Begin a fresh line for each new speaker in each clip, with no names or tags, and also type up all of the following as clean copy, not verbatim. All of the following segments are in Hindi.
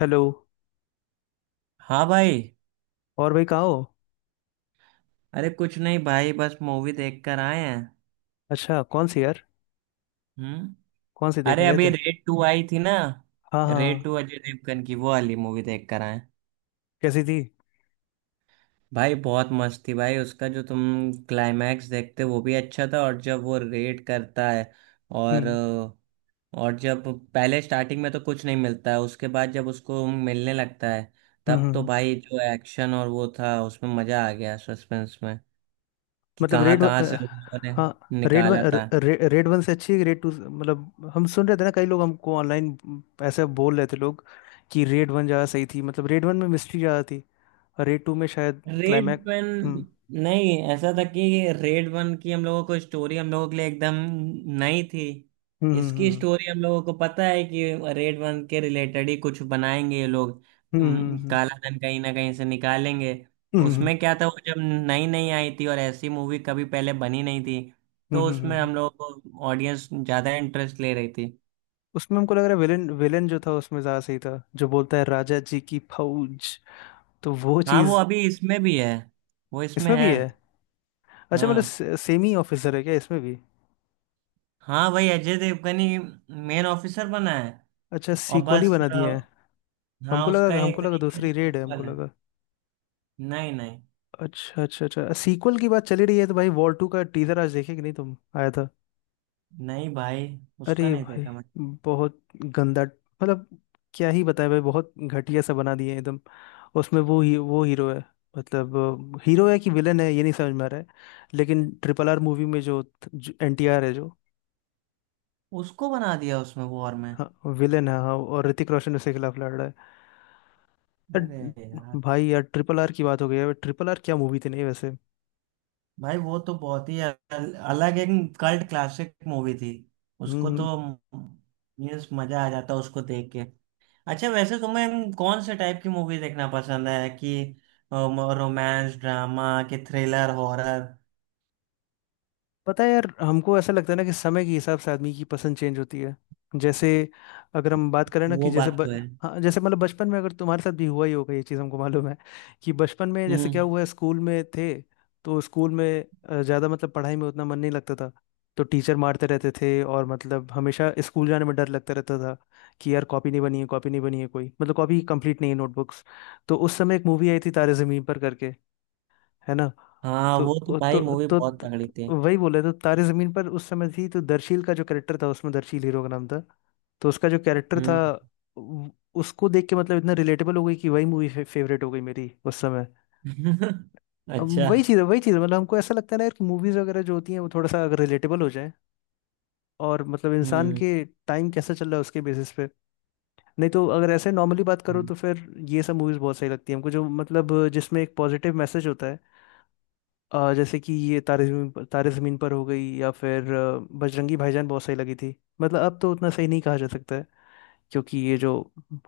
हेलो।
हाँ भाई।
और भाई कहाँ हो?
अरे कुछ नहीं भाई बस मूवी देख कर आए हैं।
अच्छा, कौन सी यार?
हम्म।
कौन सी देखने
अरे
गए
अभी
थे?
रेड टू आई थी ना।
हाँ, हाँ,
रेड
हाँ।
टू अजय देवगन की वो वाली मूवी देख कर आए।
कैसी थी?
भाई बहुत मस्त थी भाई उसका जो तुम क्लाइमैक्स देखते वो भी अच्छा था और जब वो रेड करता है और
हम्म,
और जब पहले स्टार्टिंग में तो कुछ नहीं मिलता है उसके बाद जब उसको मिलने लगता है
हम्म,
तब तो भाई जो एक्शन और वो था उसमें मजा आ गया सस्पेंस में कि
मतलब
कहाँ
रेड वन
कहाँ से उन लोगों ने
हाँ, रेड वन
निकाला था।
रेड वन से अच्छी है कि रेड टू? मतलब हम सुन रहे थे ना, कई लोग हमको ऑनलाइन ऐसे बोल रहे थे लोग कि रेड वन ज़्यादा सही थी। मतलब रेड वन में मिस्ट्री ज़्यादा थी और रेड टू में शायद
रेड
क्लाइमैक्स।
वन।
हम्म,
नहीं ऐसा था कि रेड वन की हम लोगों को स्टोरी हम लोगों के लिए एकदम नई थी।
हम्म,
इसकी
हम्म,
स्टोरी हम लोगों को पता है कि रेड वन के रिलेटेड ही कुछ बनाएंगे ये लोग।
हम्म, हम्म,
काला धन कहीं ना कहीं से निकालेंगे।
हम्म,
उसमें क्या था वो जब नई नई आई थी और ऐसी मूवी कभी पहले बनी नहीं थी
हम्म,
तो
हम्म, हम्म,
उसमें
हम्म, हम्म।
हम लोगों को ऑडियंस ज़्यादा इंटरेस्ट ले रही थी।
उसमें हमको लग रहा है विलेन विलेन जो था उसमें ज़्यादा सही था, जो बोलता है राजा जी की फौज, तो वो
हाँ वो
चीज
अभी इसमें भी है। वो इसमें
इसमें भी
है।
है। अच्छा, मतलब
हाँ।
सेम ही ऑफिसर है क्या इसमें भी?
हाँ भाई अजय देवगन ही मेन ऑफिसर बना है।
अच्छा,
और
सीक्वल ही
बस
बना दिए हैं। हमको
हाँ उसका
लगा,
एक
हमको लगा
तरीके से
दूसरी रेड है, हमको
सीक्वल है।
लगा।
नहीं नहीं।
अच्छा, अच्छा, अच्छा। सीक्वल की बात चली रही है तो भाई, वॉर टू का टीजर आज देखे कि नहीं तुम? आया था?
नहीं भाई। उसका
अरे
नहीं
भाई,
देखा मैं।
बहुत गंदा, मतलब क्या ही बताएं भाई, बहुत घटिया सा बना दिए हैं एकदम। उसमें वो ही वो हीरो है, मतलब हीरो है कि विलन है ये नहीं समझ में आ रहा है। लेकिन ट्रिपल आर मूवी में जो एन टी आर है जो,
उसको बना दिया उसमें वॉर में।
हाँ, विलन है, हाँ, और ऋतिक रोशन उसके खिलाफ लड़ रहा है।
अरे यार।
यार। भाई यार, ट्रिपल आर की बात हो गई है, ट्रिपल आर क्या मूवी थी नहीं वैसे।
भाई वो तो बहुत ही अलग एक कल्ट क्लासिक मूवी थी। उसको तो
हम्म।
मीन्स मजा आ जाता उसको देख के। अच्छा वैसे तुम्हें कौन से टाइप की मूवी देखना पसंद है कि रोमांस ड्रामा कि थ्रिलर हॉरर?
पता है यार, हमको ऐसा लगता है ना कि समय के हिसाब से आदमी की पसंद चेंज होती है। जैसे अगर हम बात करें ना कि
वो
जैसे
बात तो है।
हाँ, जैसे मतलब बचपन में अगर तुम्हारे साथ भी हुआ ही होगा ये चीज़, हमको मालूम है। कि बचपन में जैसे क्या
हम्म।
हुआ है, स्कूल में थे। तो स्कूल में ज़्यादा मतलब पढ़ाई में उतना मन नहीं लगता था। तो टीचर मारते रहते थे और मतलब हमेशा स्कूल जाने में डर लगता रहता था कि यार कॉपी नहीं बनी है, कॉपी नहीं बनी है, कोई मतलब कॉपी कंप्लीट नहीं है नोटबुक्स। तो उस समय एक मूवी आई थी तारे ज़मीन पर करके, है ना।
हाँ
तो
वो तो
वो तो
भाई मूवी
तो,
बहुत
तो,
तगड़ी थी।
तो वही बोले, तो तारे जमीन पर उस समय थी, तो दर्शील का जो कैरेक्टर था उसमें, दर्शील हीरो का नाम था। तो उसका जो कैरेक्टर था,
हम्म।
उ- उसको देख के मतलब इतना रिलेटेबल हो गई कि वही मूवी फेवरेट हो गई मेरी उस समय। अब
अच्छा।
वही चीज़ है, वही चीज़ है, मतलब हमको ऐसा लगता है ना यार कि मूवीज़ वगैरह जो होती हैं, वो थोड़ा सा अगर रिलेटेबल हो जाए, और मतलब इंसान
हम्म
के टाइम कैसा चल रहा है उसके बेसिस पे। नहीं तो अगर ऐसे नॉर्मली बात करो
हम्म।
तो फिर ये सब मूवीज़ बहुत सही लगती है हमको, जो मतलब जिसमें एक पॉजिटिव मैसेज होता है। जैसे कि ये तारे जमीन पर, तारे जमीन पर हो गई, या फिर बजरंगी भाईजान बहुत सही लगी थी। मतलब अब तो उतना सही नहीं कहा जा सकता है, क्योंकि ये जो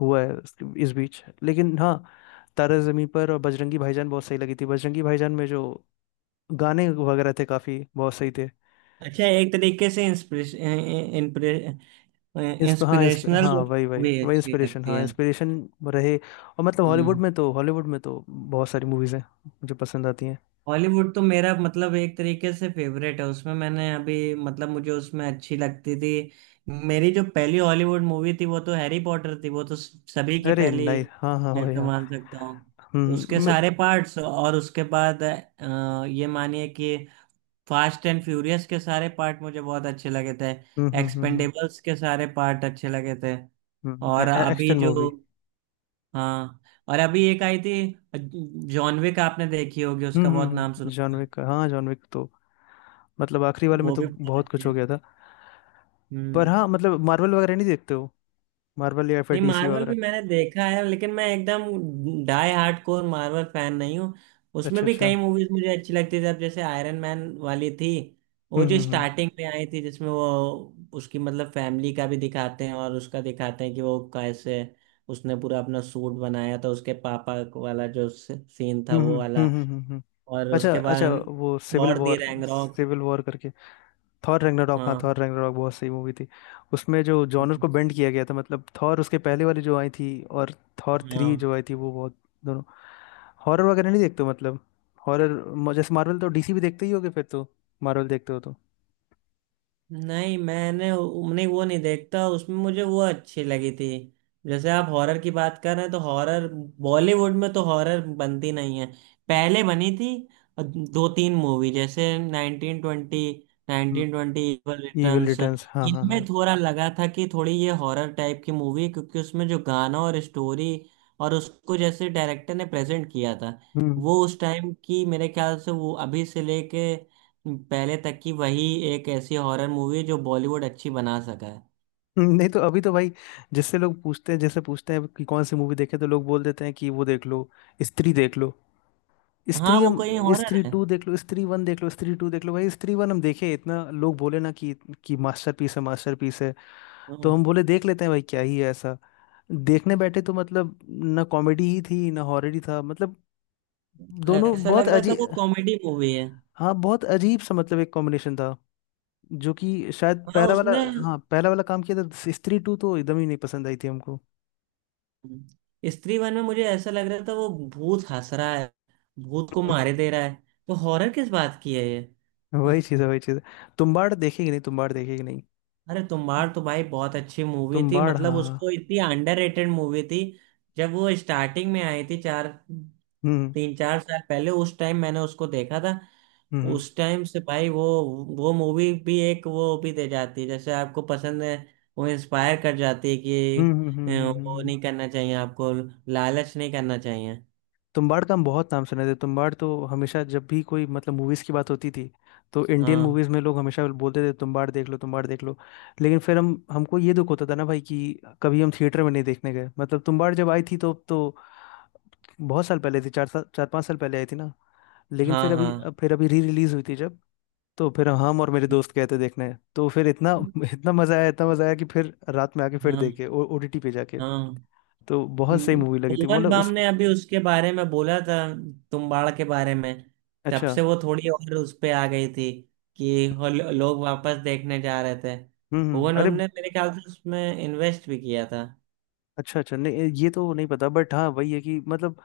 हुआ है इस बीच, लेकिन हाँ, तारे जमीन पर और बजरंगी भाईजान बहुत सही लगी थी, बजरंगी भाईजान में जो गाने वगैरह थे काफी बहुत सही थे।
अच्छा एक तरीके से
इस पे हाँ, इस पे
इंस्पिरेशनल
हाँ, वही, वही,
भी
वही,
अच्छी
इंस्पिरेशन,
लगती
हाँ
है।
इंस्पिरेशन रहे। और मतलब हॉलीवुड
हम्म।
में तो, हॉलीवुड में तो बहुत सारी मूवीज हैं जो पसंद आती हैं।
हॉलीवुड तो मेरा मतलब एक तरीके से फेवरेट है उसमें मैंने अभी मतलब मुझे उसमें अच्छी लगती थी। मेरी जो पहली हॉलीवुड मूवी थी वो तो हैरी पॉटर थी वो तो सभी की
अरे
पहली।
नहीं, हाँ, हाँ
मैं
भाई,
तो
हाँ।
मान सकता हूँ। उसके
हम्म।
सारे पार्ट्स और उसके बाद ये मानिए कि फास्ट एंड फ्यूरियस के सारे पार्ट मुझे बहुत अच्छे लगे थे।
हम्म, हम्म, हम्म,
एक्सपेंडेबल्स के सारे पार्ट अच्छे लगे थे।
हम्म।
और अभी
एक्शन
जो।
मूवी।
हाँ। और अभी एक आई थी जॉन विक आपने देखी होगी
हम्म,
उसका
हम्म,
बहुत नाम
हम्म।
सुना
जॉन
होगा।
विक का हाँ, जॉन विक तो मतलब आखिरी वाले में
वो
तो
भी बहुत
बहुत
अच्छी
कुछ हो
है।
गया था। पर
हम्म।
हाँ, मतलब मार्वल वगैरह नहीं देखते हो? मार्वल या फिर
नहीं
डीसी
मार्वल भी
वगैरह?
मैंने देखा है लेकिन मैं एकदम डाई हार्डकोर मार्वल फैन नहीं हूँ। उसमें
अच्छा,
भी
अच्छा।
कई मूवीज मुझे अच्छी लगती थी अब जैसे आयरन मैन वाली थी। वो जो
हम्म, हम्म,
स्टार्टिंग में आई थी जिसमें वो उसकी मतलब फैमिली का भी दिखाते हैं और उसका दिखाते हैं कि वो कैसे उसने पूरा अपना सूट बनाया था उसके पापा वाला जो सीन था
हम्म, हम्म,
वो
हम्म,
वाला।
हम्म,
और
अच्छा,
उसके
अच्छा,
बाद
वो Civil
Thor the
War,
Ragnarok.
Civil War करके। थॉर रैग्नारॉक, हाँ,
हाँ।
थॉर रैग्नारॉक बहुत सही मूवी थी। उसमें जो जॉनर को बेंड किया गया था मतलब, थॉर उसके पहले वाली जो आई थी, और थॉर थ्री
हाँ।
जो आई थी वो बहुत, दोनों। हॉरर वगैरह नहीं देखते हो मतलब? हॉरर जैसे, मार्वल तो डीसी भी देखते ही होगे फिर तो, मार्वल देखते हो तो।
नहीं मैंने नहीं वो नहीं देखता उसमें मुझे वो अच्छी लगी थी। जैसे आप हॉरर की बात कर रहे हैं तो हॉरर बॉलीवुड में तो हॉरर बनती नहीं है पहले बनी थी दो तीन मूवी जैसे 1920, 1920 इवल
इविल
रिटर्न्स,
रिटर्न्स, हाँ, हाँ, हाँ।
इनमें थोड़ा लगा था कि थोड़ी ये हॉरर टाइप की मूवी है, क्योंकि उसमें जो गाना और स्टोरी और उसको जैसे डायरेक्टर ने प्रेजेंट किया था
हम्म।
वो उस टाइम की मेरे ख्याल से वो अभी से लेके पहले तक की वही एक ऐसी हॉरर मूवी जो बॉलीवुड अच्छी बना सका है।
नहीं तो अभी तो भाई, जिससे लोग पूछते हैं, जैसे पूछते हैं कि कौन सी मूवी देखे, तो लोग बोल देते हैं कि वो देख लो, स्त्री देख लो,
हाँ
स्त्री
वो
हम,
कोई हॉरर
स्त्री
है।
टू देख लो, स्त्री वन देख लो, स्त्री टू देख लो भाई। स्त्री वन हम देखे, इतना लोग बोले ना कि मास्टरपीस है, मास्टरपीस है। तो हम
हाँ।
बोले देख लेते हैं भाई, क्या ही है ऐसा। देखने बैठे तो मतलब, ना कॉमेडी ही थी, ना हॉरर ही था मतलब, दोनों
ऐसा
बहुत
लग रहा था वो
अजीब।
कॉमेडी मूवी है।
हाँ, बहुत अजीब सा मतलब, एक कॉम्बिनेशन था जो कि शायद
हाँ
पहला वाला,
उसने।
हाँ पहला वाला काम किया था। स्त्री टू तो एकदम ही नहीं पसंद आई थी हमको।
स्त्री वन में मुझे ऐसा लग रहा था वो भूत हंस रहा है भूत को
हम्म।
मारे दे रहा है। तो हॉरर किस बात की है ये?
वही चीज़ है, वही चीज़ है। तुम्बाड़ देखेगी नहीं, तुम्बाड़ देखेगी नहीं?
अरे तुम्बाड़ तो भाई बहुत अच्छी मूवी थी
तुम्बाड़,
मतलब
हाँ, हाँ।
उसको इतनी अंडररेटेड मूवी थी। जब वो स्टार्टिंग में आई थी चार
हम्म,
3-4 साल पहले उस टाइम मैंने उसको देखा था।
हम्म,
उस टाइम से भाई वो मूवी भी एक वो भी दे जाती है जैसे आपको पसंद है। वो इंस्पायर कर जाती है
हम्म,
कि
हम्म, हम्म, हम्म,
वो नहीं करना चाहिए आपको लालच नहीं करना चाहिए।
तुम्बाड़ का हम बहुत नाम सुने थे, तुम्बाड़ तो हमेशा जब भी कोई मतलब मूवीज की बात होती थी, तो इंडियन
हाँ
मूवीज में लोग हमेशा बोलते थे तुम्बाड़ देख लो, तुम्बाड़ देख लो। लेकिन फिर हम हमको ये दुख होता था ना भाई कि कभी हम थिएटर में नहीं देखने गए, मतलब तुम्बाड़ जब आई थी तो, बहुत साल पहले थी, चार साल, चार पाँच साल पहले आई थी ना। लेकिन
हाँ
फिर अभी,
हाँ
अब फिर अभी री रिलीज हुई थी जब, तो फिर हम और मेरे दोस्त गए थे देखने, तो फिर इतना इतना मजा आया, इतना मजा आया कि फिर रात में आके फिर
हाँ
देखे ओटीटी पे जाके।
हाँ।
तो बहुत सही
हम्म,
मूवी लगी थी
भुवन
मतलब।
बाम ने अभी उसके बारे में बोला था तुम्बाड़ के बारे में। तब
अच्छा।
से वो थोड़ी और उस पे आ गई थी कि वो लोग वापस देखने जा रहे थे।
हम्म,
भुवन
अरे।
बाम ने मेरे ख्याल से उसमें इन्वेस्ट भी किया था।
अच्छा, अच्छा, नहीं ये तो नहीं पता, बट हाँ वही है कि मतलब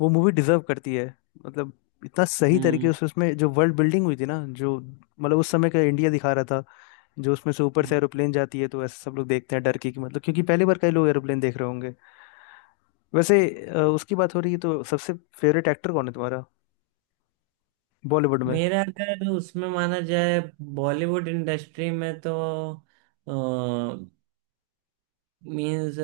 वो मूवी डिजर्व करती है। मतलब, इतना सही
हम्म
तरीके से उसमें जो वर्ल्ड बिल्डिंग हुई थी ना, जो मतलब उस समय का इंडिया दिखा रहा था, जो उसमें से ऊपर से
हम्म।
एरोप्लेन जाती है तो ऐसे सब लोग देखते हैं डर के, कि मतलब क्योंकि पहली बार कई लोग एरोप्लेन देख रहे होंगे। वैसे, उसकी बात हो रही है तो सबसे फेवरेट एक्टर कौन है तुम्हारा बॉलीवुड में?
मेरा अगर उसमें माना जाए बॉलीवुड इंडस्ट्री में तो मीन्स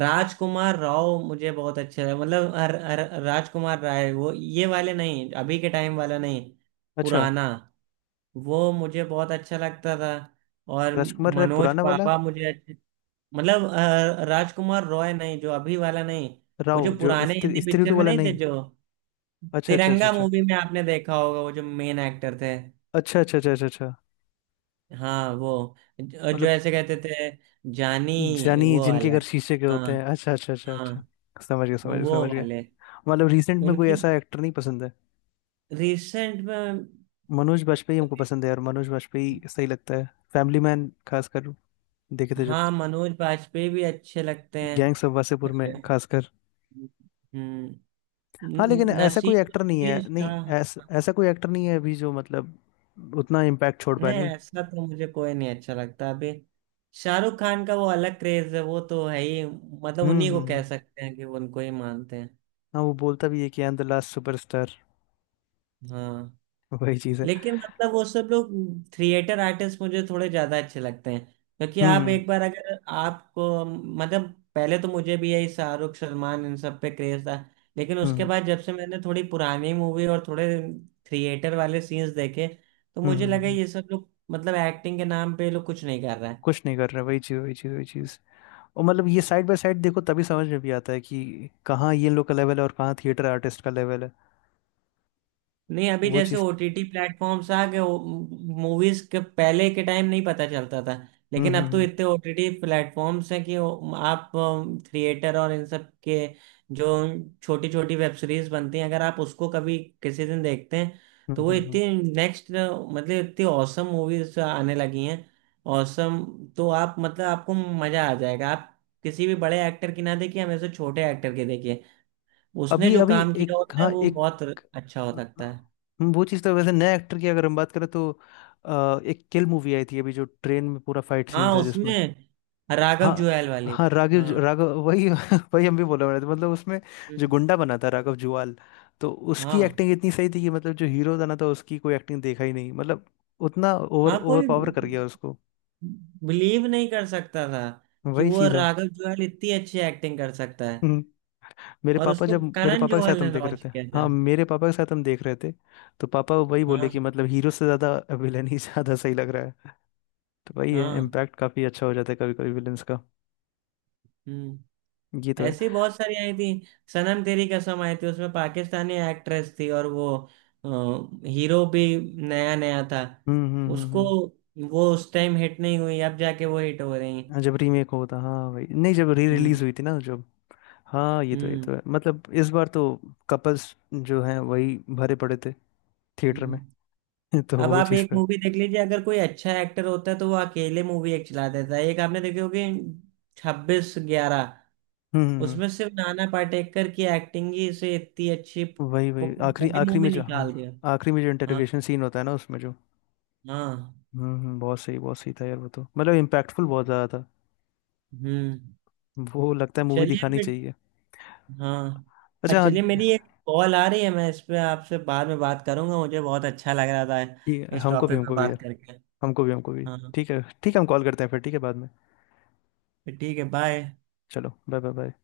राजकुमार राव मुझे बहुत अच्छा है मतलब अर, अर, राजकुमार राय वो ये वाले नहीं अभी के टाइम वाला नहीं
अच्छा,
पुराना। वो मुझे बहुत अच्छा लगता था और
राजकुमार राय
मनोज
पुराना वाला?
बाबा मुझे अच्छे। मतलब राजकुमार रॉय नहीं जो अभी वाला नहीं। वो
राव
जो
जो
पुराने
स्त्री,
हिंदी
स्त्री
पिक्चर
टू
में
वाला
नहीं थे
नहीं?
जो
अच्छा, अच्छा, अच्छा,
तिरंगा
अच्छा,
मूवी में आपने देखा होगा वो जो मेन एक्टर थे।
अच्छा, अच्छा, अच्छा, अच्छा, अच्छा।
हाँ वो जो
मतलब
ऐसे कहते थे जानी
जानी
वो
जिनके
वाला
घर
है।
शीशे के होते हैं,
हाँ।
अच्छा, अच्छा, अच्छा,
हाँ।
अच्छा। समझ गया, समझ गया,
वो
समझ गया।
वाले।
मतलब रिसेंट में कोई
उनकी।
ऐसा एक्टर नहीं पसंद है?
रिसेंट में।
मनोज बाजपेयी हमको पसंद है यार, मनोज बाजपेयी सही लगता है। फैमिली मैन खासकर देखे थे जब
हाँ
तो।
मनोज बाजपेयी भी अच्छे लगते हैं।
गैंग ऑफ वासेपुर में खासकर।
हम्म।
हाँ, लेकिन
नसीब
ऐसा कोई
नसीब
एक्टर नहीं
उद्दीन
है, नहीं,
शाह।
ऐसा कोई एक्टर नहीं है अभी जो मतलब उतना इम्पैक्ट छोड़ पाया
नहीं
नहीं।
ऐसा तो मुझे कोई नहीं अच्छा लगता अभी। शाहरुख खान का वो अलग क्रेज है वो तो है ही मतलब
हम्म,
उन्हीं को
हम्म,
कह सकते हैं कि वो उनको ही मानते हैं।
हाँ, वो बोलता भी है कि I am the last superstar.
हाँ
वही चीज़ है।
लेकिन मतलब वो सब लोग थिएटर आर्टिस्ट मुझे थोड़े ज्यादा अच्छे लगते हैं। क्योंकि आप
हम्म,
एक बार अगर आपको मतलब पहले तो मुझे भी यही शाहरुख सलमान इन सब पे क्रेज था। लेकिन
हम्म,
उसके
हम्म,
बाद जब से मैंने थोड़ी पुरानी मूवी और थोड़े थिएटर वाले सीन्स देखे तो
हम्म, हम्म,
मुझे
हम्म,
लगा
हम्म।
ये सब लोग मतलब एक्टिंग के नाम पे ये लोग कुछ नहीं कर रहा है।
कुछ नहीं कर रहा, वही चीज़, वही चीज़, वही चीज़। और मतलब ये साइड बाय साइड देखो तभी समझ में भी आता है कि कहाँ ये लोग का लेवल है और कहाँ थिएटर आर्टिस्ट का लेवल है।
नहीं अभी
वो
जैसे
चीज़।
ओटीटी प्लेटफॉर्म्स आ गए मूवीज के पहले के टाइम नहीं पता चलता था।
हम्म,
लेकिन
हम्म,
अब तो
हम्म,
इतने ओटीटी प्लेटफॉर्म्स हैं कि आप थिएटर और इन सब के जो छोटी छोटी वेब सीरीज बनती हैं अगर आप उसको कभी किसी दिन देखते हैं
हम्म,
तो वो इतनी नेक्स्ट मतलब इतनी औसम मूवीज आने लगी हैं। औसम। तो आप मतलब आपको मजा आ जाएगा आप किसी भी बड़े एक्टर की ना देखिए हमेशा छोटे एक्टर की देखिए। उसने
अभी
जो
अभी
काम किया
एक,
होता है
हाँ,
वो
एक।
बहुत अच्छा हो सकता है।
वो चीज़ तो वैसे नए एक्टर की अगर हम बात करें तो, एक किल मूवी आई थी अभी, जो ट्रेन में पूरा फाइट सीन
हाँ
था जिसमें,
उसमें राघव
हाँ,
जुएल वाली।
हाँ राघव
हाँ।
राघव, वही वही हम भी बोला रहे थे मतलब उसमें, जो
हम्म।
गुंडा बना था राघव जुवाल। तो उसकी
हाँ।
एक्टिंग इतनी सही थी कि मतलब, जो हीरो बना था उसकी कोई एक्टिंग देखा ही नहीं मतलब, उतना ओवर
हाँ
ओवर
कोई
पावर कर गया उसको।
बिलीव नहीं कर सकता था कि
वही
वो
चीज़ अब।
राघव जुएल इतनी अच्छी एक्टिंग कर सकता है।
हम्म। मेरे
और
पापा,
उसको
जब मेरे
करण
पापा के
जौहर
साथ
ने
हम देख रहे
लॉन्च
थे,
किया
हाँ
था।
मेरे पापा के साथ हम देख रहे थे, तो पापा वही बोले
हाँ।
कि मतलब हीरो से ज़्यादा विलन ही ज़्यादा सही लग रहा है। तो वही है,
हाँ।
इम्पैक्ट काफ़ी अच्छा हो जाता है कभी कभी विलन्स का।
हम्म।
ये तो है।
ऐसी बहुत सारी आई थी सनम तेरी कसम आई थी उसमें पाकिस्तानी एक्ट्रेस थी और वो हीरो भी नया नया था।
हम्म, हम्म, हम्म,
उसको वो उस टाइम हिट नहीं हुई अब जाके वो हिट हो रही हैं।
हाँ, जब रीमेक होता, हाँ वही, नहीं जब री
हम्म
रिलीज हुई थी ना जब, हाँ ये तो ये
हम्म
तो है मतलब इस बार तो कपल्स जो हैं वही भरे पड़े थे थिएटर में।
हम्म।
तो
अब
वो
आप
चीज़
एक
तो है।
मूवी देख लीजिए अगर कोई अच्छा एक्टर होता है तो वो अकेले मूवी एक चला देता है एक आपने देखी होगी 26/11।
हम्म,
उसमें सिर्फ नाना पाटेकर की एक्टिंग ही से इतनी अच्छी
वही वही, आखिरी,
पूरी
आखिरी
मूवी
में जो, हाँ,
निकाल दिया।
आखिरी में जो
हाँ।
इंटरोगेशन सीन होता है ना उसमें जो,
हाँ।
हम्म, बहुत सही, बहुत सही था यार वो तो, मतलब इम्पैक्टफुल बहुत ज़्यादा था।
हम्म।
वो लगता है मूवी
चलिए
दिखानी
फिर।
चाहिए।
हाँ।
अच्छा, हाँ।
चलिए मेरी एक कॉल आ रही है मैं इस पे आपसे बाद में बात करूंगा मुझे बहुत अच्छा लग रहा
ठीक
था
है,
इस
हमको भी,
टॉपिक पे
हमको भी
बात
यार,
करके।
हमको भी, हमको भी।
हाँ।
ठीक है, ठीक है, हम कॉल करते हैं फिर, ठीक है बाद में।
फिर ठीक है बाय।
चलो, बाय, बाय, बाय।